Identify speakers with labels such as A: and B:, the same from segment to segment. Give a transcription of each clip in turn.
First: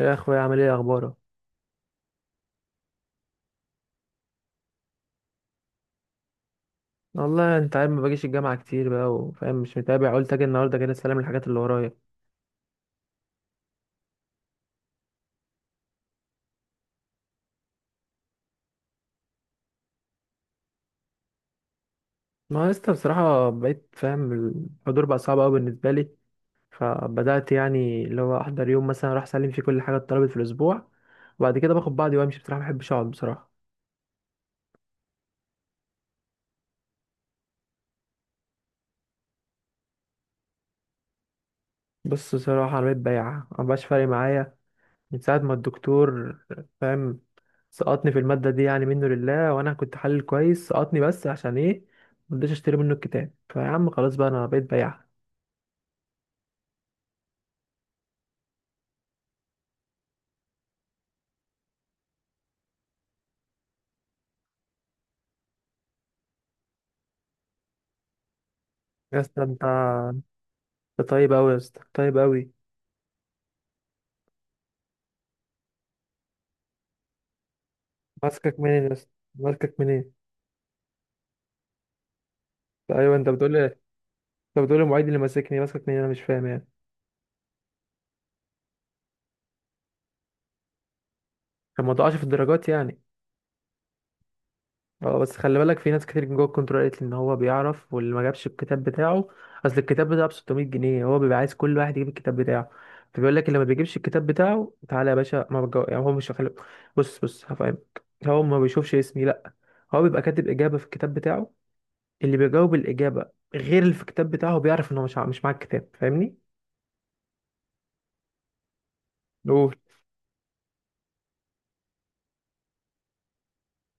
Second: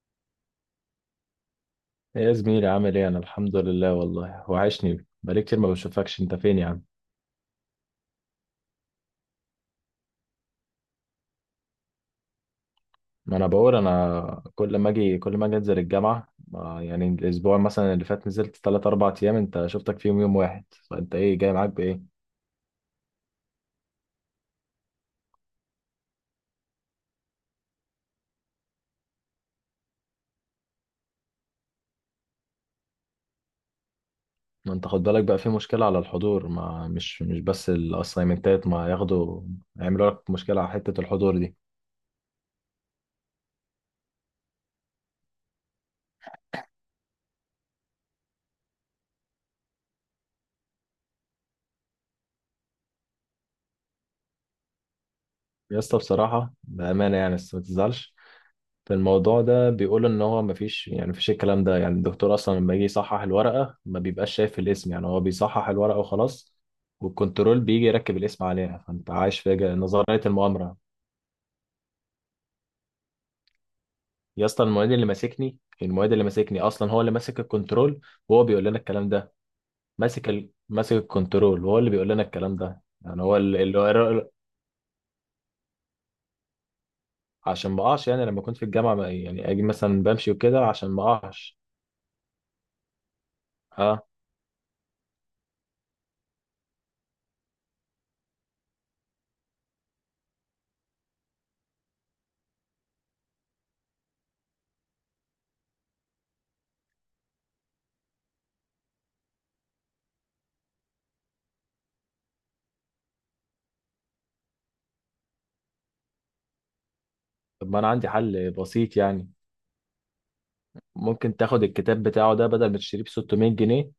A: يا اخويا، عامل ايه، اخبارك؟
B: يا زميلي عامل ايه؟ انا الحمد لله. والله وحشني، بقالي كتير ما بشوفكش. انت فين يا عم؟
A: والله انت عارف ما باجيش الجامعه كتير بقى، وفاهم مش متابع، قلت اجي النهارده كده استلم الحاجات اللي ورايا.
B: ما انا بقول، كل ما اجي، انزل الجامعه، يعني الاسبوع مثلا اللي فات نزلت 3 4 ايام، انت شفتك فيهم يوم واحد. فانت ايه جاي معاك بايه؟
A: ما يا اسطى، بصراحه بقيت فاهم. الحضور بقى صعب قوي بالنسبه لي. فبدات يعني اللي هو احضر يوم مثلا، اروح اسلم فيه كل حاجه اتطلبت في الاسبوع، وبعد كده باخد بعضي وامشي. بصراحه ما بحبش اقعد، بصراحه.
B: ما انت خد بالك بقى، في مشكله على الحضور، ما مش مش بس الاسايمنتات ما ياخدوا يعملوا لك مشكله على حته الحضور دي.
A: بص، بصراحه انا بقيت بياع، ما بقاش فارق معايا من ساعة ما الدكتور، فاهم، سقطني في المادة دي يعني، منه لله، وأنا كنت حلل كويس، سقطني بس عشان إيه؟ مرضيتش أشتري منه الكتاب. فيا عم خلاص بقى أنا بقيت بياع.
B: يا اسطى بصراحه بامانه يعني، بس ما تزعلش في الموضوع ده، بيقول ان هو مفيش، الكلام ده يعني. الدكتور اصلا لما يجي يصحح الورقه ما بيبقاش شايف الاسم، يعني هو بيصحح الورقه وخلاص، والكنترول بيجي يركب الاسم عليها. فانت
A: يا
B: عايش
A: اسطى
B: في
A: أنت
B: نظريه المؤامره.
A: أنت طيب أوي يا اسطى، طيب أوي.
B: يا اسطى المعيد اللي ماسكني، اصلا هو اللي ماسك الكنترول وهو
A: ماسكك
B: بيقول لنا
A: منين يا
B: الكلام
A: اسطى،
B: ده.
A: ماسكك منين؟
B: ماسك ماسك الكنترول وهو اللي بيقول لنا الكلام ده،
A: أيوه،
B: يعني
A: أنت
B: هو
A: بتقول لي أنت بتقول لي المعيد اللي ماسكني ماسكك منين؟ أنا مش فاهم يعني.
B: عشان ما اقعش. يعني لما كنت في الجامعه يعني اجي مثلا بمشي وكده عشان ما اقعش.
A: كان ما ضاعش في الدرجات يعني.
B: اه،
A: اه، بس خلي بالك في ناس كتير جوه الكنترول قالت لي ان هو بيعرف، واللي ما جابش الكتاب بتاعه، اصل الكتاب بتاعه ب 600 جنيه، هو بيبقى عايز كل واحد يجيب الكتاب بتاعه. فبيقول لك اللي ما بيجيبش الكتاب بتاعه تعالى يا باشا، ما بجو... يعني هو مش خلي... بص بص هفهمك. هو ما بيشوفش اسمي، لا. هو بيبقى كاتب اجابه في الكتاب بتاعه، اللي بيجاوب الاجابه غير اللي في الكتاب بتاعه بيعرف ان هو مش معاه الكتاب، فاهمني؟
B: طب ما انا عندي حل بسيط يعني.
A: قول.
B: ممكن تاخد الكتاب بتاعه ده بدل ما تشتريه ب 600 جنيه،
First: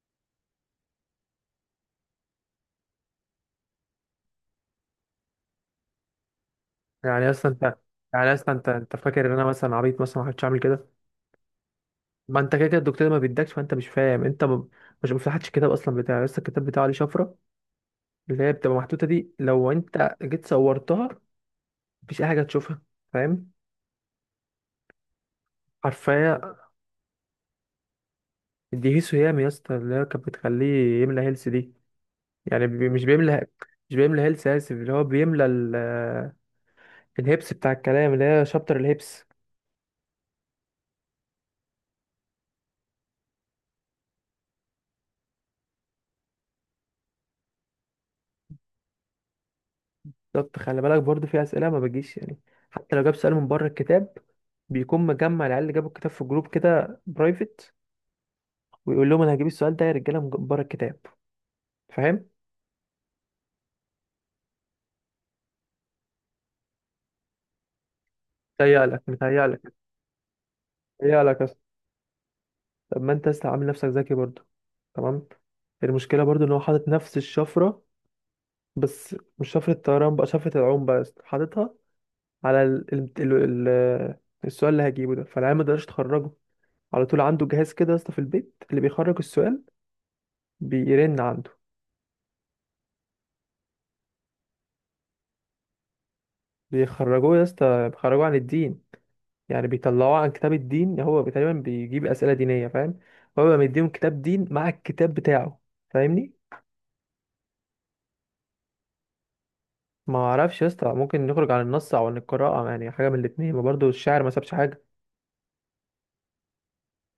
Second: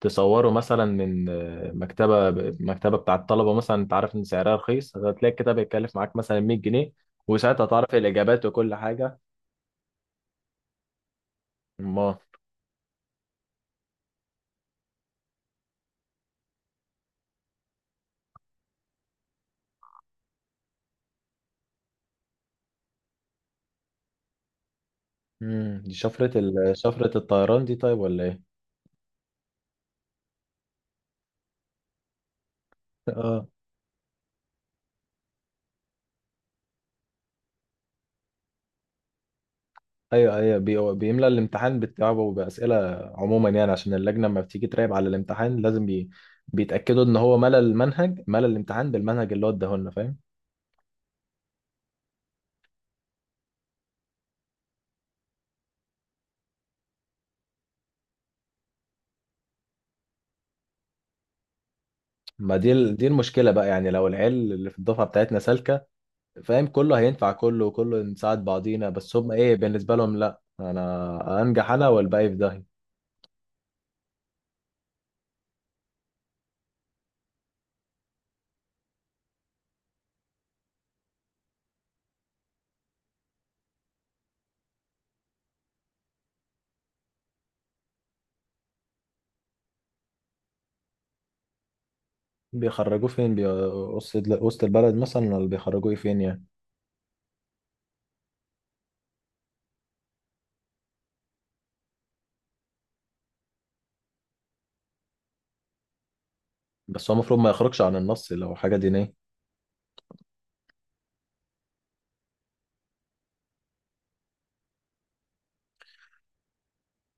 B: تصوره مثلا من مكتبة، بتاع الطلبة مثلا، انت عارف ان سعرها رخيص، هتلاقي الكتاب هيتكلف معاك مثلا 100 جنيه،
A: يعني اصلا
B: وساعتها
A: انت
B: تعرف
A: يعني
B: الإجابات
A: اصلا انت
B: وكل
A: انت
B: حاجة.
A: فاكر ان انا مثلا عبيط؟ مثلا ما كنتش عامل كده.
B: ما
A: ما انت كده كده الدكتور ما بيدكش، فانت مش فاهم، مش مفتحتش الكتاب اصلا بتاعي لسه، الكتاب بتاعه عليه شفره اللي هي بتبقى محطوطه دي، لو انت جيت صورتها مفيش اي حاجه تشوفها، فاهم؟
B: مم. دي شفرة
A: حرفيا.
B: شفرة الطيران دي طيب، ولا ايه؟
A: دي هيسو هيام يا اسطى اللي هي كانت بتخليه يملى هيلث دي. يعني مش
B: اه
A: بيملى مش بيملى هيلث، اسف. اللي هو بيملى الهيبس بتاع الكلام اللي هي شابتر الهيبس.
B: ايوه ايوه، بيملى الامتحان بتاعه بأسئلة. عموما يعني عشان اللجنة لما بتيجي تراقب على الامتحان لازم بيتأكدوا ان هو ملى المنهج، ملى الامتحان بالمنهج اللي هو اداهولنا، فاهم؟
A: بالظبط، خلي بالك برضو في اسئله ما بتجيش يعني. حتى لو جاب سؤال من بره الكتاب، بيكون مجمع العيال اللي جابوا الكتاب في جروب كده برايفت، ويقول لهم انا هجيب السؤال ده يا رجاله من بره الكتاب، فاهم.
B: ما دي دي المشكله بقى يعني. لو العيال اللي في الدفعه بتاعتنا سالكه، فاهم، كله هينفع، كله وكله نساعد بعضينا،
A: متهيألك
B: بس هم ايه
A: متهيألك
B: بالنسبه لهم؟ لا، انا
A: متهيألك أصلا.
B: انجح انا والباقي في داهيه.
A: طب ما انت لسه عامل نفسك ذكي برضه، تمام. المشكله برضه ان هو حاطط نفس الشفره، بس مش شفره الطيران بقى، شفره العوم بقى يا اسطى. حاططها على السؤال اللي هجيبه ده، فالعيال ما يقدرش تخرجه. على طول عنده جهاز كده يا اسطى في البيت اللي بيخرج السؤال بيرن عنده.
B: بيخرجوه فين، وسط، البلد مثلا، ولا بيخرجوه فين يعني؟
A: بيخرجوه يا اسطى، بيخرجوه عن الدين. يعني بيطلعوه عن كتاب الدين. هو تقريبا بيجيب اسئله دينيه، فاهم. هو بيبقى مديهم كتاب دين مع الكتاب بتاعه، فاهمني؟
B: بس هو المفروض ما يخرجش عن النص لو حاجه دينيه.
A: ما اعرفش يا اسطى، ممكن نخرج عن النص او عن القراءه يعني، حاجه من الاثنين. ما برضه الشاعر ما سابش حاجه.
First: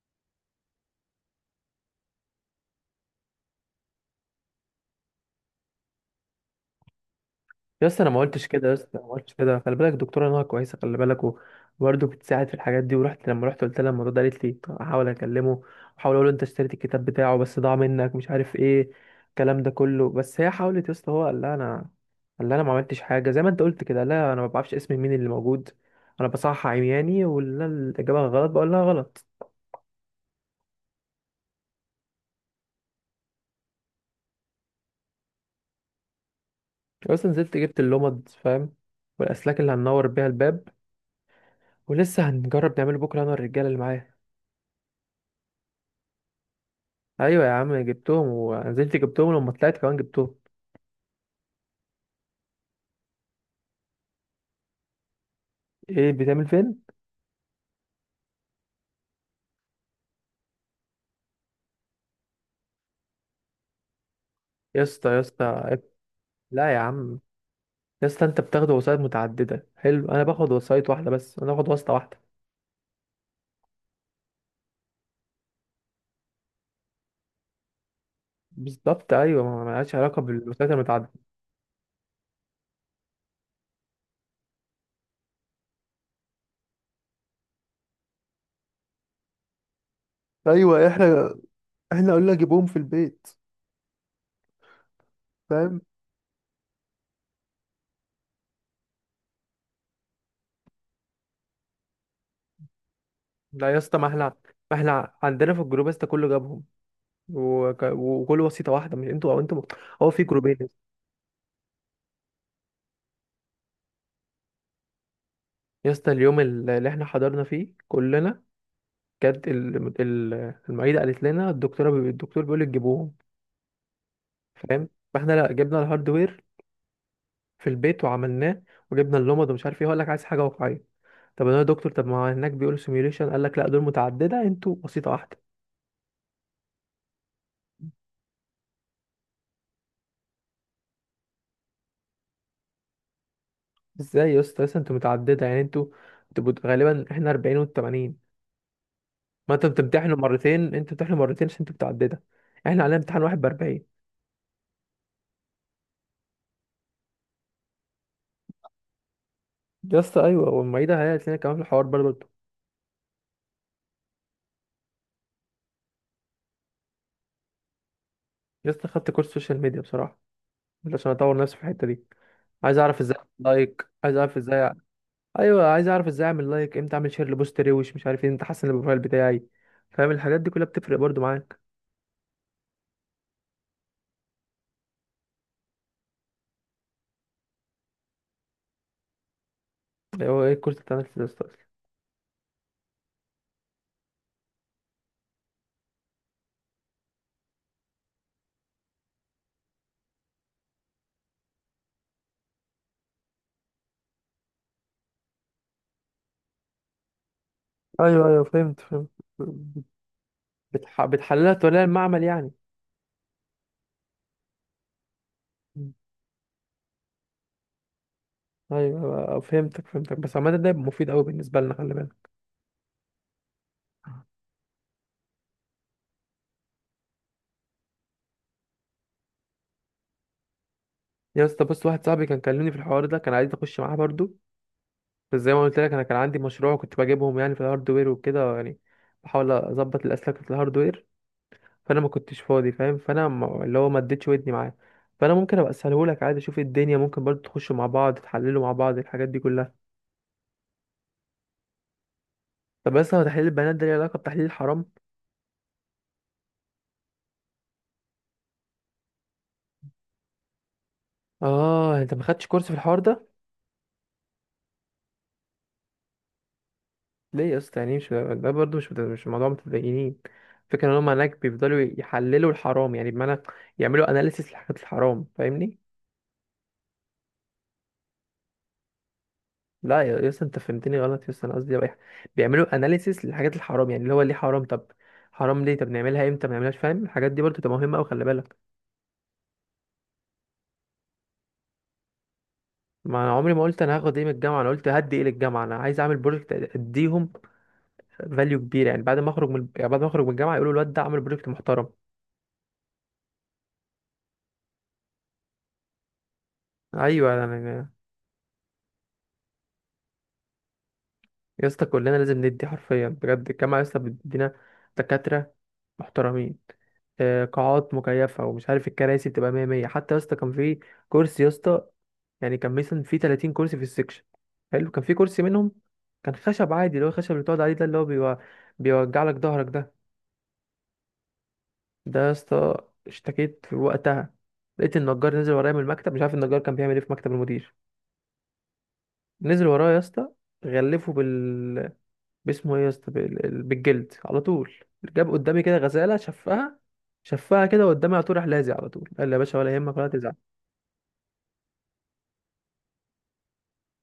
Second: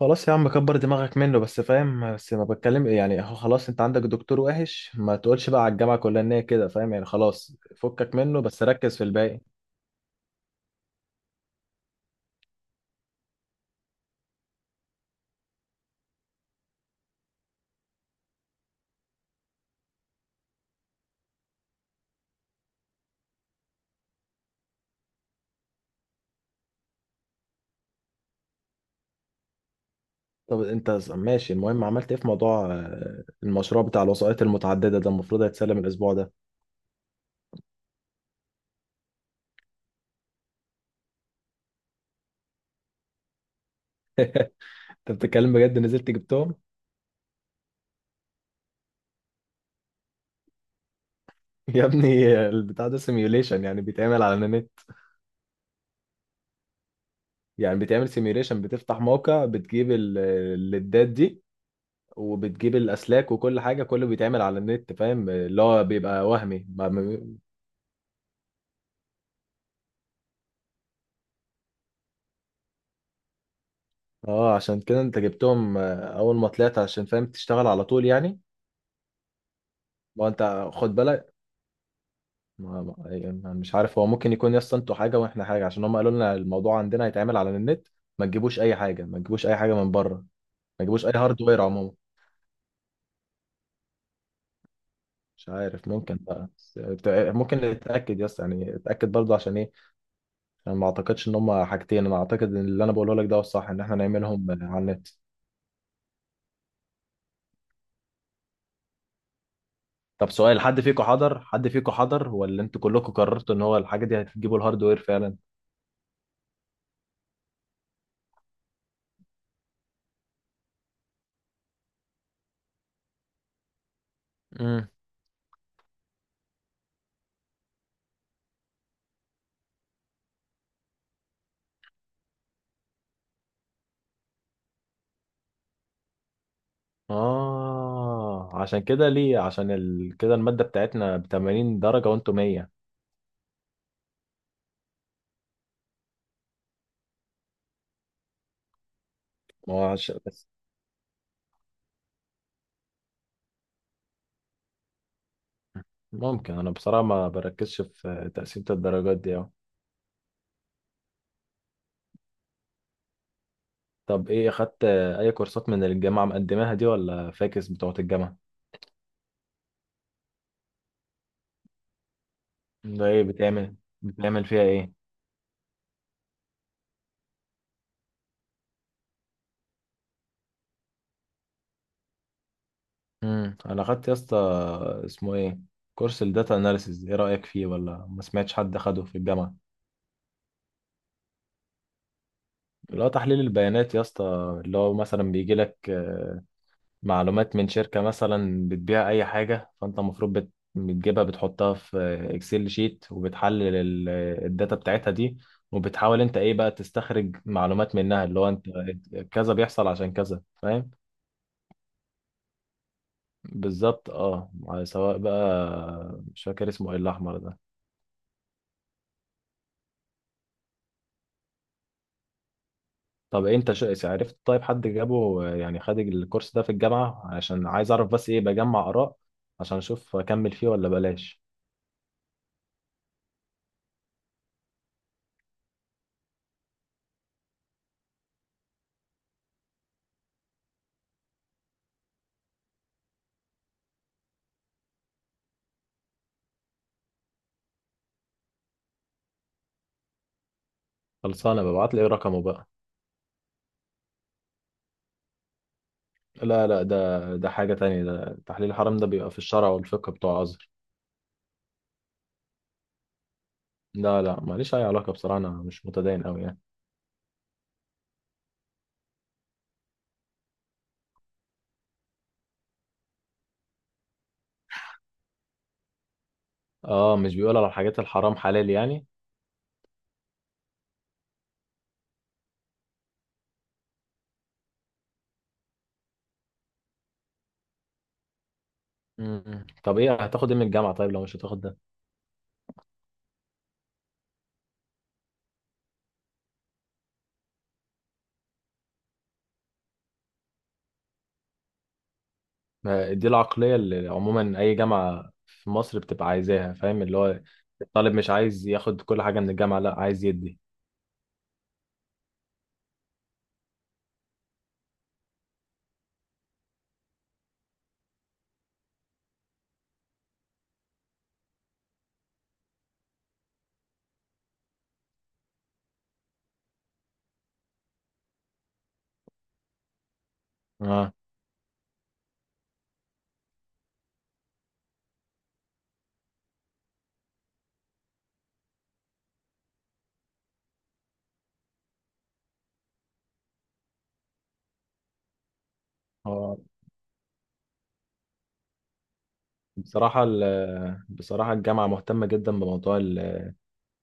B: خلاص يا عم كبر دماغك منه بس، فاهم؟ بس ما بتكلم يعني، هو خلاص انت عندك دكتور وحش، ما تقولش بقى على الجامعه كلها ان هي كده، فاهم يعني؟ خلاص،
A: يا اسطى انا
B: فكك
A: ما
B: منه
A: قلتش
B: بس
A: كده، يا
B: ركز
A: اسطى
B: في
A: ما قلتش
B: الباقي.
A: كده، خلي بالك الدكتوره نهى كويسه، خلي بالك وبرضه بتساعد في الحاجات دي، لما رحت قلت لها الموضوع ده، قالت لي طب احاول اكلمه، احاول اقول له انت اشتريت الكتاب بتاعه بس ضاع منك، مش عارف ايه، الكلام ده كله. بس هي حاولت يا اسطى. هو قال لها انا ما عملتش حاجه، زي ما انت قلت كده، لا انا ما بعرفش اسم مين اللي موجود. انا بصحح عمياني، واللي أنا الاجابه غلط بقول لها غلط.
B: طب انت ماشي. المهم عملت ايه في موضوع المشروع بتاع الوسائط المتعدده ده؟ المفروض هيتسلم الاسبوع ده.
A: اصلا نزلت جبت اللمض، فاهم، والاسلاك اللي هننور بيها الباب، ولسه هنجرب نعمله بكره انا والرجاله اللي معايا.
B: انت بتتكلم بجد، نزلت جبتهم؟
A: ايوه يا عم جبتهم، ونزلت جبتهم لما طلعت كمان جبتهم.
B: يا ابني، البتاع ده سيميوليشن، يعني بيتعمل على النت.
A: ايه بتعمل فين؟
B: يعني بيتعمل سيميوليشن، بتفتح موقع بتجيب الليدات دي وبتجيب الاسلاك وكل حاجه، كله بيتعمل على
A: يا
B: النت،
A: اسطى، يا
B: فاهم؟ اللي
A: اسطى،
B: هو بيبقى وهمي
A: لا يا عم. يا اسطى انت بتاخد وسايط متعدده، حلو. انا باخد وسايط واحده، بس انا باخد واسطه واحده.
B: اه. عشان كده انت جبتهم اول ما طلعت عشان فاهم تشتغل على طول يعني.
A: بالظبط، ايوه، ما لهاش علاقه
B: ما انت
A: بالوسايط
B: خد
A: المتعدده.
B: بالك، يعني مش عارف، هو ممكن يكون يس انتوا حاجه واحنا حاجه، عشان هم قالوا لنا الموضوع عندنا هيتعمل على النت. ما تجيبوش اي حاجه، من بره، ما
A: ايوه،
B: تجيبوش اي
A: احنا
B: هاردوير عموما.
A: احنا قلنا جيبهم في البيت،
B: مش
A: فاهم.
B: عارف، ممكن بقى بس ممكن نتاكد يس يعني، اتاكد برضه عشان ايه. انا ما اعتقدش ان هم حاجتين، انا اعتقد ان اللي انا بقوله لك ده هو الصح،
A: لا يا
B: ان احنا
A: اسطى، ما احنا
B: نعملهم
A: ما
B: على النت.
A: احنا عندنا في الجروب يا اسطى كله جابهم، وكل وسيطه واحده، مش انتوا او انتوا، هو في
B: طب سؤال،
A: جروبين.
B: حد فيكم حضر؟ ولا انتوا كلكم قررتوا ان هو الحاجه دي هتجيبوا الهاردوير فعلا؟
A: يا اسطى اليوم اللي احنا حضرنا فيه كلنا، جت المعيدة قالت لنا الدكتورة الدكتور بيقول لك جيبوهم، فاهم. فاحنا لا، جبنا الهاردوير في البيت وعملناه، وجبنا اللمض ومش عارف ايه، هقول لك عايز حاجة واقعية. طب انا يا دكتور، طب ما هناك بيقولوا سيميوليشن، قال لك لا، دول متعددة انتوا بسيطة واحدة.
B: اه عشان كده ليه عشان كده المادة بتاعتنا ب 80 درجة وانتوا 100.
A: ازاي يا اسطى، اصلا انتوا متعددة يعني، انتوا غالبا احنا 40 وانتوا 80. ما انتوا
B: ما هو
A: بتمتحنوا
B: بس
A: مرتين، انتوا بتمتحنوا مرتين عشان انتوا متعددة. احنا علينا امتحان واحد ب 40.
B: ممكن انا بصراحة ما بركزش في تقسيمة الدرجات دي أوي.
A: يا اسطى ايوه، والمعيدة هي قالت لنا كمان في الحوار برضه.
B: طب ايه، اخدت اي كورسات من اللي الجامعة مقدماها دي، ولا فاكس بتوعة الجامعة؟
A: يا اسطى خدت كورس سوشيال ميديا بصراحة، عشان اطور نفسي في الحته دي. عايز اعرف
B: ده
A: ازاي
B: ايه
A: أعمل
B: بتعمل،
A: لايك، عايز اعرف
B: بتعمل فيها
A: ازاي
B: ايه؟
A: ايوه، عايز اعرف ازاي اعمل لايك، امتى اعمل شير لبوست روش، مش عارف ايه، امتى احسن البروفايل بتاعي. فاهم الحاجات دي كلها بتفرق برضو معاك.
B: انا اخدت يا اسطى، اسمه ايه، كورس الداتا اناليسيز. ايه رأيك فيه؟ ولا ما سمعتش حد اخده في الجامعة؟
A: هو ايه الكورس بتاع نفسي ده أصلاً؟
B: اللي هو تحليل البيانات يا اسطى، اللي هو مثلا بيجي لك معلومات من شركة مثلا بتبيع أي حاجة، فأنت المفروض بتجيبها بتحطها في إكسل شيت وبتحلل الداتا بتاعتها دي، وبتحاول أنت إيه بقى تستخرج معلومات منها.
A: ايوه
B: اللي
A: ايوه،
B: هو أنت
A: فهمت فهمت.
B: كذا بيحصل عشان كذا، فاهم؟
A: بتحللها توليها المعمل يعني.
B: بالظبط. أه على سواء
A: مم.
B: بقى، مش فاكر اسمه إيه الأحمر ده.
A: ايوه فهمتك فهمتك، بس عامه ده يبقى مفيد قوي بالنسبه لنا، خلي بالك.
B: طب أنت عرفت، طيب حد جابه يعني، خد الكورس ده في الجامعة؟ عشان عايز أعرف بس إيه، بجمع آراء عشان أشوف أكمل فيه ولا بلاش.
A: يا اسطى، بص، واحد صاحبي كان كلمني في الحوار ده، كان عايز اخش معاه برضو. بس زي ما قلت لك، انا كان عندي مشروع كنت بجيبهم يعني في الهاردوير، وكده يعني بحاول اظبط الاسلاك في الهاردوير. فانا ما كنتش فاضي، فاهم. فانا اللي هو ما اديتش ودني معاه. فانا ممكن ابقى اسهلهولك عادي، اشوف الدنيا ممكن برضه تخشوا مع بعض، تحللوا مع بعض الحاجات دي كلها.
B: خلصانة، ببعت لي رقمه بقى.
A: طب بس هو تحليل البنات ده ليه علاقه بتحليل الحرام؟
B: لا لا، ده حاجة تانية، ده تحليل الحرام، ده بيبقى في الشرع والفقه بتوع الأزهر.
A: اه، انت ما خدتش كورس في الحوار ده؟
B: لا لا، ماليش أي علاقة بصراحة، أنا مش متدين أوي يعني.
A: ليه يا اسطى، يعني مش ده برضه، مش موضوع متدينين. فكرة ان هم هناك بيفضلوا يحللوا الحرام يعني، بمعنى يعملوا اناليسيس لحاجات الحرام، فاهمني.
B: اه مش بيقول على الحاجات الحرام حلال يعني.
A: لا، يا اسطى انت فهمتني غلط يا اسطى، انا قصدي بيعملوا اناليسيس للحاجات الحرام يعني اللي هو ليه حرام؟ طب حرام ليه؟ طب نعملها امتى؟ ما نعملهاش، فاهم. الحاجات دي برضه تبقى مهمه قوي، خلي بالك.
B: مم. طب ايه، هتاخد ايه من الجامعة طيب لو مش هتاخد ده؟
A: ما انا عمري ما قلت انا هاخد ايه من الجامعه، انا قلت هدي ايه للجامعه. انا عايز اعمل بروجكت اديهم فاليو كبير، يعني بعد ما اخرج من يعني بعد ما اخرج من الجامعه يقولوا الواد ده عمل بروجكت محترم.
B: ما دي العقلية اللي عموما أي جامعة في مصر بتبقى عايزاها، فاهم؟ اللي
A: ايوه
B: هو
A: يعني.
B: الطالب مش عايز ياخد كل حاجة من الجامعة، لا، عايز يدي.
A: يا اسطى كلنا لازم ندي حرفيا بجد. الجامعه يا اسطى بتدينا دكاتره محترمين، قاعات مكيفه ومش عارف. الكراسي بتبقى 100 100 حتى. يا اسطى كان في كرسي يا اسطى، يعني كان مثلا في 30 كرسي في السكشن حلو، كان في كرسي منهم كان خشب عادي، اللي هو الخشب اللي بتقعد عليه ده اللي هو بيوجع لك ظهرك ده.
B: اه،
A: ده يا اسطى، اشتكيت في وقتها، لقيت النجار نزل ورايا من المكتب، مش عارف النجار كان بيعمل ايه في مكتب المدير، نزل ورايا يا اسطى، غلفه باسمه ايه يا اسطى، بالجلد على طول، جاب قدامي كده غزاله
B: هو
A: شفها، شفها كده قدامي، على طول راح لازق، على طول قال لي يا باشا ولا يهمك ولا
B: بصراحة
A: تزعل.
B: بصراحة الجامعة مهتمة جدا بموضوع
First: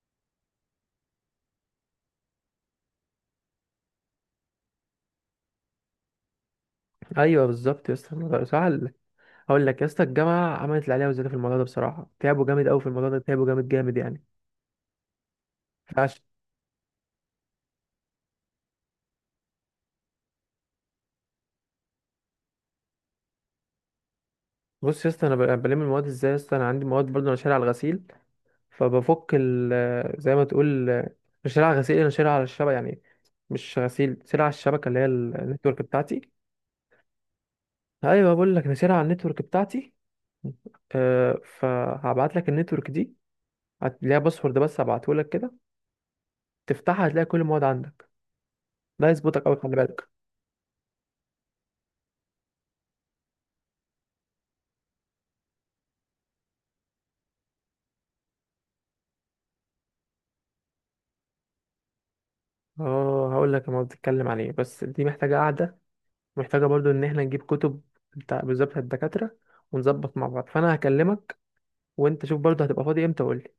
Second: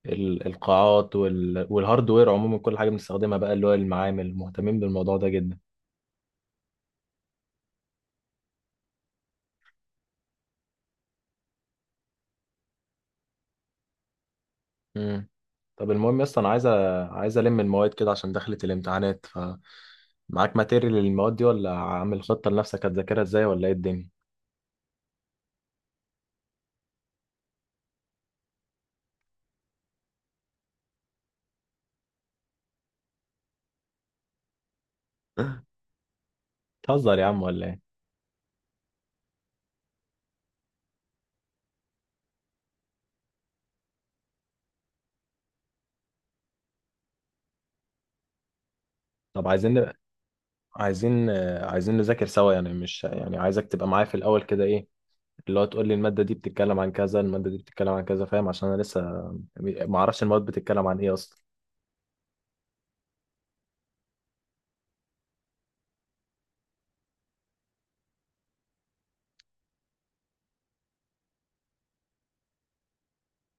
B: القاعات والهاردوير عموما. كل حاجه بنستخدمها بقى، اللي هو المعامل، مهتمين بالموضوع ده جدا.
A: ايوه بالظبط يا اسطى، الموضوع سهل. هقول لك يا اسطى، الجامعه عملت اللي عليها وزياده في الموضوع ده بصراحه، تعبوا جامد قوي في الموضوع ده، تعبوا جامد جامد يعني.
B: امم. طب المهم
A: فعش.
B: يا اسطى انا عايز الم المواد كده عشان دخلت الامتحانات. ف معاك ماتيريال للمواد دي، ولا عامل خطه لنفسك هتذاكرها ازاي، ولا ايه الدنيا؟
A: بص يا اسطى، انا بلم المواد ازاي يا اسطى، انا عندي مواد برضه، انا شاري على الغسيل. فبفك زي ما تقول، مش على غسيل، انا شارع على الشبكه يعني، مش غسيل، شارع على الشبكه اللي هي النتورك بتاعتي.
B: بتهزر يا عم ولا ايه؟
A: ايوه، بقول لك انا شارع على النتورك بتاعتي. أه، فهبعت لك النتورك دي، ليها باسورد بس هبعته لك كده، تفتحها هتلاقي كل المواد عندك. ده يظبطك
B: طب
A: قوي، خلي
B: عايزين،
A: بالك.
B: عايزين نذاكر سوا يعني، مش يعني، عايزك تبقى معايا في الاول كده، ايه اللي هو، تقول لي الماده دي بتتكلم عن كذا، الماده دي بتتكلم عن كذا، فاهم؟ عشان انا لسه ما اعرفش المواد بتتكلم عن ايه اصلا.
A: اه، هقول لك المواد بتتكلم عن ايه، بس دي محتاجه قاعده، محتاجه برضو ان احنا نجيب كتب بتاع بالظبط الدكاتره، ونظبط مع بعض، فانا هكلمك وانت شوف برضو هتبقى فاضي امتى وقول لي.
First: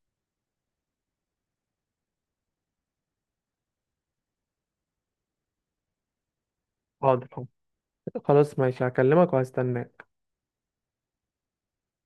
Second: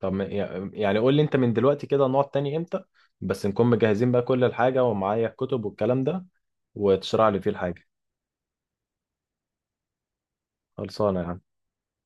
B: طب يعني قول لي انت من دلوقتي كده، نقعد تاني امتى؟ بس نكون مجهزين بقى كل الحاجة، ومعايا الكتب والكلام ده،
A: حاضر،
B: وتشرح لي فيه الحاجة.
A: خلاص ماشي، هكلمك وهستناك.
B: خلصانة يا عم.